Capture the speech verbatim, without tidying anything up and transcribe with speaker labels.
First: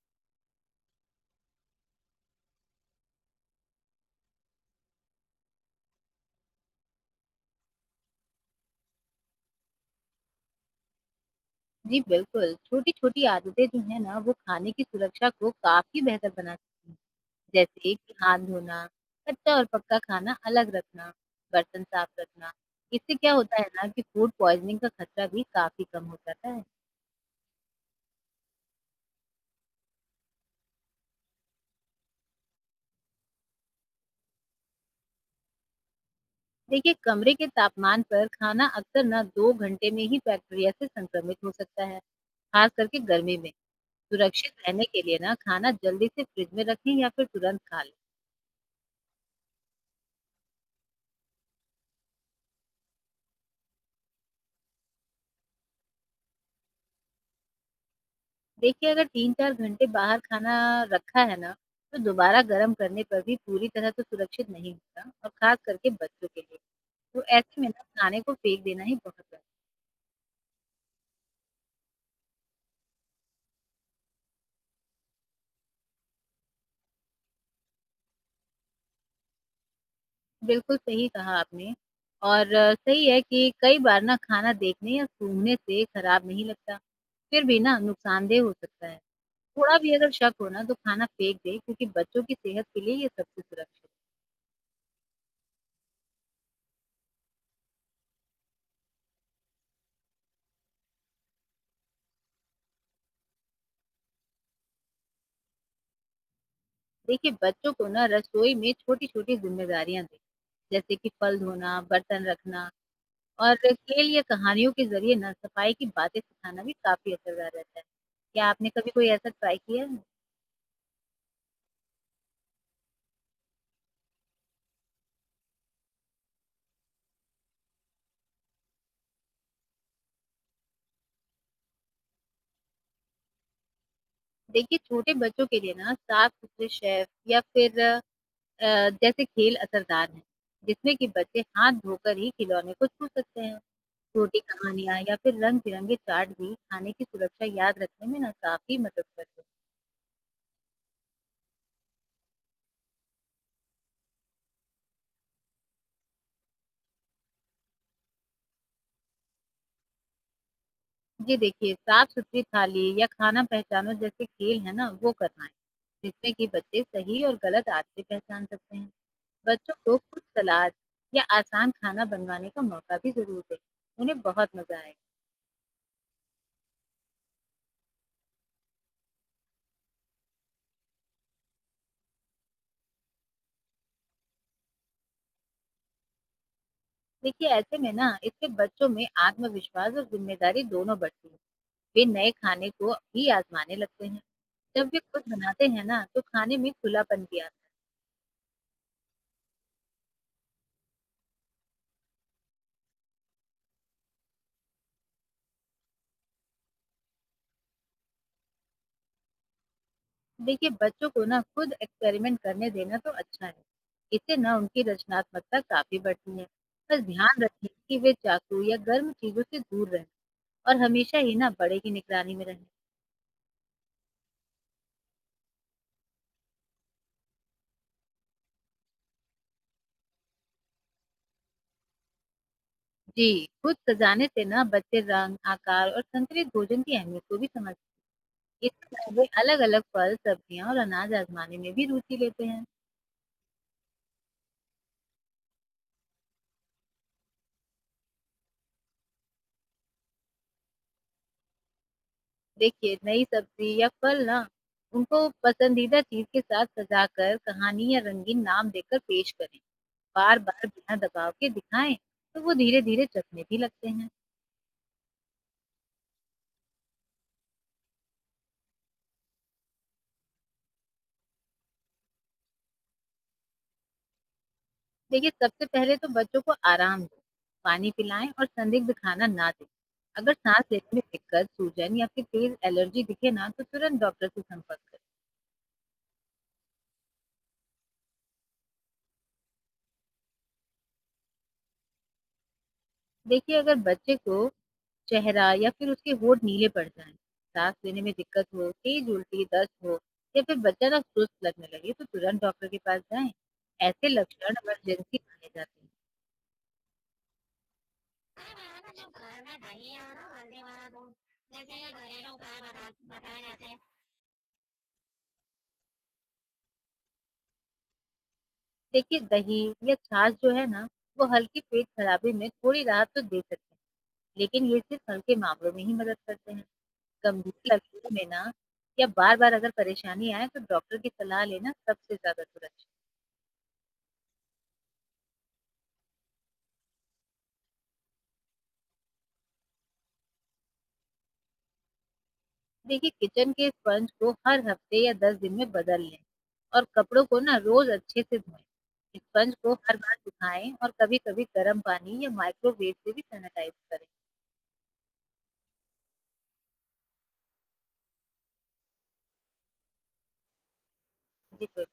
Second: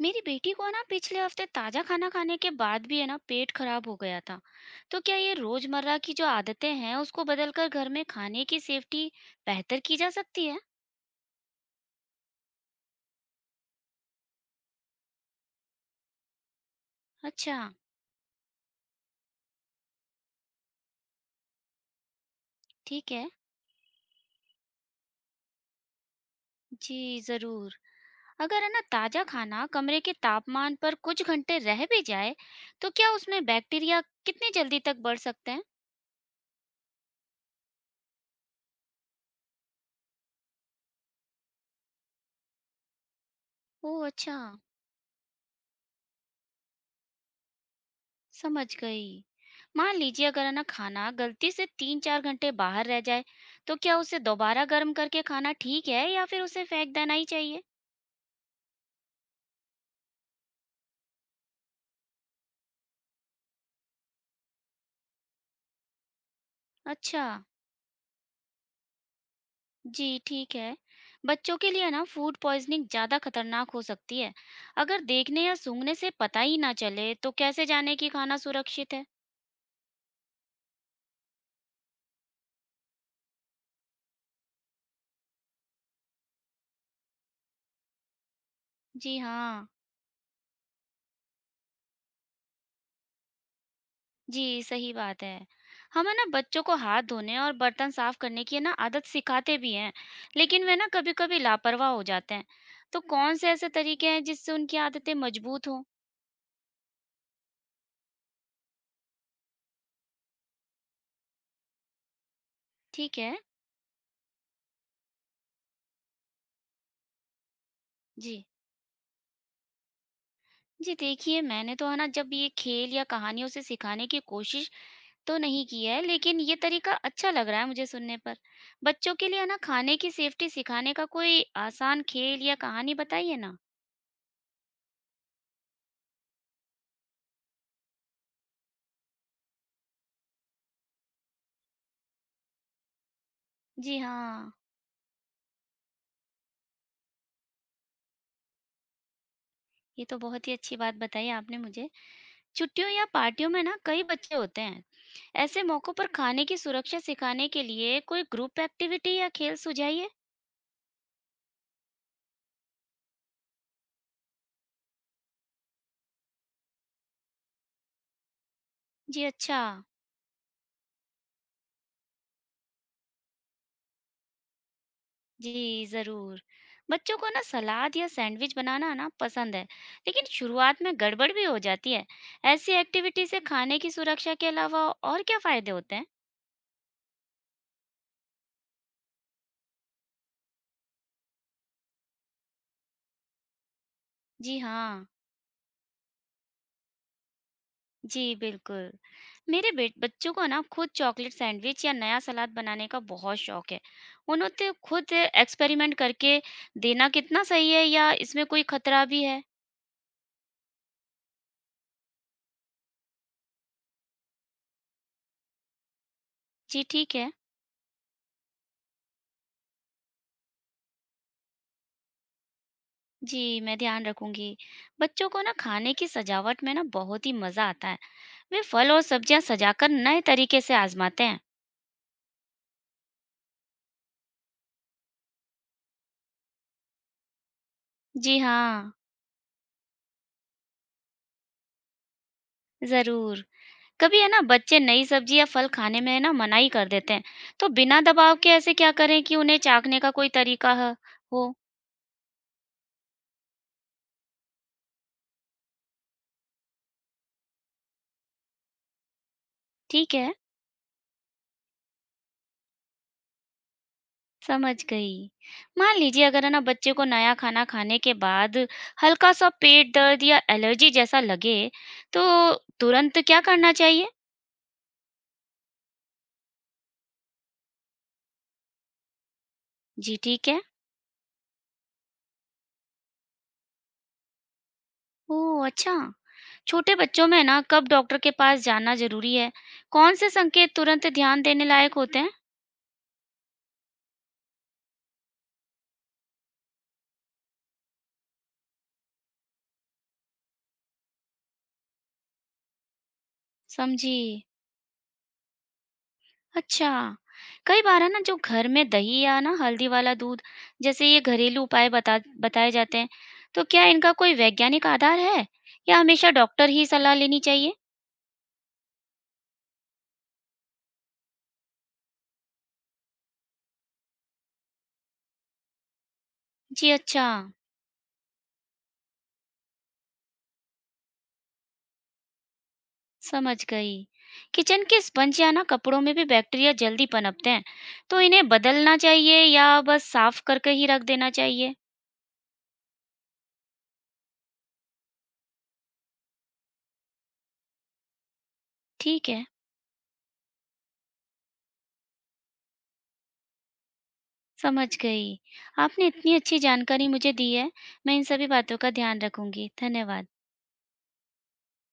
Speaker 1: मेरी बेटी को ना पिछले हफ्ते ताजा खाना खाने के बाद भी है ना पेट खराब हो गया था। तो क्या ये रोजमर्रा की जो आदतें हैं उसको बदलकर घर में खाने की सेफ्टी बेहतर की जा सकती है।
Speaker 2: जी, बिल्कुल। छोटी-छोटी आदतें जो हैं ना, वो खाने की सुरक्षा को काफ़ी बेहतर बना सकती हैं।
Speaker 1: अच्छा।
Speaker 2: जैसे कि हाथ धोना, कच्चा और पक्का खाना अलग रखना, बर्तन साफ रखना।
Speaker 1: ठीक
Speaker 2: इससे
Speaker 1: है।
Speaker 2: क्या होता है ना कि फूड पॉइज़निंग का खतरा भी काफ़ी कम हो जाता है।
Speaker 1: जी जरूर। अगर है ना ताजा खाना कमरे के तापमान पर कुछ घंटे रह भी जाए, तो क्या उसमें बैक्टीरिया कितनी जल्दी तक बढ़ सकते हैं।
Speaker 2: देखिए, कमरे के तापमान पर खाना अक्सर ना दो घंटे में ही बैक्टीरिया से संक्रमित हो सकता है, खास करके गर्मी में।
Speaker 1: ओह अच्छा।
Speaker 2: सुरक्षित रहने के लिए ना खाना जल्दी से फ्रिज में रखें या फिर तुरंत खा लें।
Speaker 1: समझ गई। मान लीजिए अगर है ना खाना गलती से तीन चार घंटे बाहर रह जाए, तो क्या उसे दोबारा गर्म करके खाना ठीक है या फिर उसे फेंक देना ही चाहिए।
Speaker 2: देखिए, अगर तीन चार घंटे बाहर खाना रखा है ना, तो दोबारा गर्म करने पर भी पूरी तरह तो सुरक्षित नहीं होता और ख़ास करके बच्चों के लिए। तो
Speaker 1: अच्छा।
Speaker 2: ऐसे में ना खाने को फेंक देना ही बहुत बेहतर
Speaker 1: जी ठीक है। बच्चों के लिए ना फूड पॉइजनिंग ज्यादा खतरनाक हो सकती है। अगर देखने या सूंघने से पता ही ना चले तो कैसे जाने कि खाना सुरक्षित है।
Speaker 2: है। बिल्कुल सही कहा आपने और अ, सही है कि कई बार ना खाना देखने या सूंघने से ख़राब नहीं लगता, फिर भी ना नुकसानदेह हो सकता है।
Speaker 1: जी हाँ।
Speaker 2: थोड़ा भी अगर शक हो ना तो खाना फेंक दें क्योंकि बच्चों की सेहत के लिए ये सबसे सुरक्षित है।
Speaker 1: जी, सही बात है। हम है ना बच्चों को हाथ धोने और बर्तन साफ करने की है ना आदत सिखाते भी हैं, लेकिन वे ना कभी-कभी लापरवाह हो जाते हैं। तो कौन से ऐसे तरीके हैं जिससे उनकी आदतें मजबूत हों?
Speaker 2: देखिए, बच्चों को ना रसोई में छोटी-छोटी ज़िम्मेदारियाँ दें, जैसे कि फल धोना, बर्तन रखना
Speaker 1: ठीक है।
Speaker 2: और खेल या कहानियों के ज़रिए ना सफाई की बातें सिखाना भी काफ़ी असरदार रहता है।
Speaker 1: जी।
Speaker 2: क्या आपने कभी कोई ऐसा ट्राई किया है?
Speaker 1: जी देखिए, मैंने तो है ना जब ये खेल या कहानियों से सिखाने की कोशिश तो नहीं की है, लेकिन ये तरीका अच्छा लग रहा है मुझे सुनने पर। बच्चों के लिए है ना खाने की सेफ्टी सिखाने का कोई आसान खेल या कहानी बताइए ना।
Speaker 2: देखिए, छोटे बच्चों के लिए ना साफ-सुथरे शेफ या फिर अ, जैसे खेल असरदार हैं, जिसमें कि बच्चे हाथ धोकर ही खिलौने को छू सकते हैं।
Speaker 1: जी
Speaker 2: छोटी
Speaker 1: हाँ।
Speaker 2: कहानियाँ या फिर रंग-बिरंगे चार्ट भी खाने की सुरक्षा याद रखने में ना काफ़ी मदद करते हैं।
Speaker 1: ये तो बहुत ही अच्छी बात बताई आपने मुझे। छुट्टियों या पार्टियों में ना कई बच्चे होते हैं। ऐसे मौकों पर खाने की सुरक्षा सिखाने के लिए कोई ग्रुप एक्टिविटी या खेल सुझाइए।
Speaker 2: जी देखिए, साफ-सुथरी थाली या खाना पहचानो जैसे खेल है ना, वो करवाएँ, जिसमें कि बच्चे सही और गलत आदतें पहचान सकते हैं।
Speaker 1: जी अच्छा।
Speaker 2: बच्चों को खुद सलाद या आसान खाना बनवाने का मौका भी ज़रूर दें, उन्हें बहुत मज़ा आएगा।
Speaker 1: जी जरूर। बच्चों को ना सलाद या सैंडविच बनाना ना पसंद है, लेकिन शुरुआत में गड़बड़ भी हो जाती है। ऐसी एक्टिविटी से खाने की सुरक्षा के अलावा और क्या फायदे होते हैं।
Speaker 2: देखिए, ऐसे में ना इससे बच्चों में आत्मविश्वास और ज़िम्मेदारी दोनों बढ़ती है। वे नए खाने को भी आज़माने लगते हैं।
Speaker 1: जी
Speaker 2: जब वे
Speaker 1: हाँ।
Speaker 2: खुद बनाते हैं ना, तो खाने में खुलापन भी आता है।
Speaker 1: जी, बिल्कुल। मेरे बेट बच्चों को ना खुद चॉकलेट सैंडविच या नया सलाद बनाने का बहुत शौक है। उन्हें तो खुद एक्सपेरिमेंट करके देना कितना सही है या इसमें कोई खतरा भी है?
Speaker 2: देखिए बच्चों को ना खुद एक्सपेरिमेंट करने देना तो अच्छा है। इससे ना उनकी रचनात्मकता काफी बढ़ती है।
Speaker 1: जी,
Speaker 2: बस
Speaker 1: ठीक है।
Speaker 2: ध्यान रखें कि वे चाकू या गर्म चीजों से दूर रहें और हमेशा ही ना बड़े की निगरानी में रहें।
Speaker 1: जी, मैं ध्यान रखूँगी। बच्चों को ना खाने की सजावट में ना बहुत ही मज़ा आता है। वे फल और सब्जियाँ सजाकर नए तरीके से आज़माते हैं।
Speaker 2: जी। खुद सजाने से ना बच्चे रंग आकार और संतुलित भोजन की अहमियत को भी समझते
Speaker 1: जी
Speaker 2: हैं।
Speaker 1: हाँ।
Speaker 2: इस तरह वे अलग अलग फल सब्जियां और अनाज आजमाने में भी रुचि लेते हैं।
Speaker 1: ज़रूर। कभी है ना बच्चे नई सब्जी या फल खाने में है ना मना ही कर देते हैं, तो बिना दबाव के ऐसे क्या करें कि उन्हें चाखने का कोई तरीका ह- हो।
Speaker 2: देखिए नई सब्जी या फल ना उनको पसंदीदा चीज के साथ सजाकर कहानी या रंगीन नाम देकर पेश करें।
Speaker 1: ठीक है।
Speaker 2: बार-बार बिना दबाव के दिखाएँ, तो वो धीरे-धीरे जमने भी लगते हैं।
Speaker 1: समझ गई। मान लीजिए अगर है ना बच्चे को नया खाना खाने के बाद हल्का सा पेट दर्द या एलर्जी जैसा लगे, तो तुरंत क्या करना चाहिए।
Speaker 2: देखिए, सबसे पहले तो बच्चों को आराम दें, पानी पिलाएँ और संदिग्ध खाना ना दें।
Speaker 1: जी
Speaker 2: अगर
Speaker 1: ठीक है।
Speaker 2: साँस लेने में दिक्कत, सूजन या फिर तेज़ एलर्जी दिखे ना, तो तुरंत डॉक्टर से संपर्क करें।
Speaker 1: ओह अच्छा। छोटे बच्चों में ना कब डॉक्टर के पास जाना जरूरी है, कौन से संकेत तुरंत ध्यान देने लायक होते हैं।
Speaker 2: देखिए, अगर बच्चे को चेहरा या फिर उसके होंठ नीले पड़ जाएँ, साँस लेने में दिक्कत हो, तेज़ उल्टी, दस्त हो या फिर बच्चा ना सुस्त लगने लगे, तो तुरंत डॉक्टर के पास जाएँ। ऐसे
Speaker 1: समझी।
Speaker 2: लक्षण इमरजेंसी माने जाते हैं।
Speaker 1: अच्छा। कई बार है ना जो घर में दही या ना हल्दी वाला दूध जैसे ये घरेलू उपाय बता बताए जाते हैं, तो क्या इनका कोई वैज्ञानिक आधार है या हमेशा डॉक्टर ही सलाह लेनी चाहिए?
Speaker 2: देखिए दही या छाछ जो है ना वो हल्की पेट खराबी में थोड़ी राहत तो दे सकते हैं, लेकिन ये सिर्फ हल्के मामलों में ही मदद करते हैं।
Speaker 1: जी अच्छा।
Speaker 2: गंभीर लक्षणों में ना या बार बार अगर परेशानी आए तो डॉक्टर की सलाह लेना सबसे ज्यादा सुरक्षित।
Speaker 1: समझ गई। किचन के स्पंज या ना कपड़ों में भी बैक्टीरिया जल्दी पनपते हैं, तो इन्हें बदलना चाहिए या बस साफ करके ही रख देना चाहिए?
Speaker 2: देखिए किचन के स्पंज को हर हफ्ते या दस दिन में बदल लें और कपड़ों को ना रोज अच्छे से धोएं।
Speaker 1: ठीक है।
Speaker 2: स्पंज को हर बार सुखाएं और कभी कभी गर्म पानी या माइक्रोवेव से भी सैनिटाइज करें।
Speaker 1: समझ गई। आपने इतनी अच्छी जानकारी मुझे दी है, मैं इन सभी बातों का ध्यान रखूंगी। धन्यवाद।
Speaker 2: जी कोई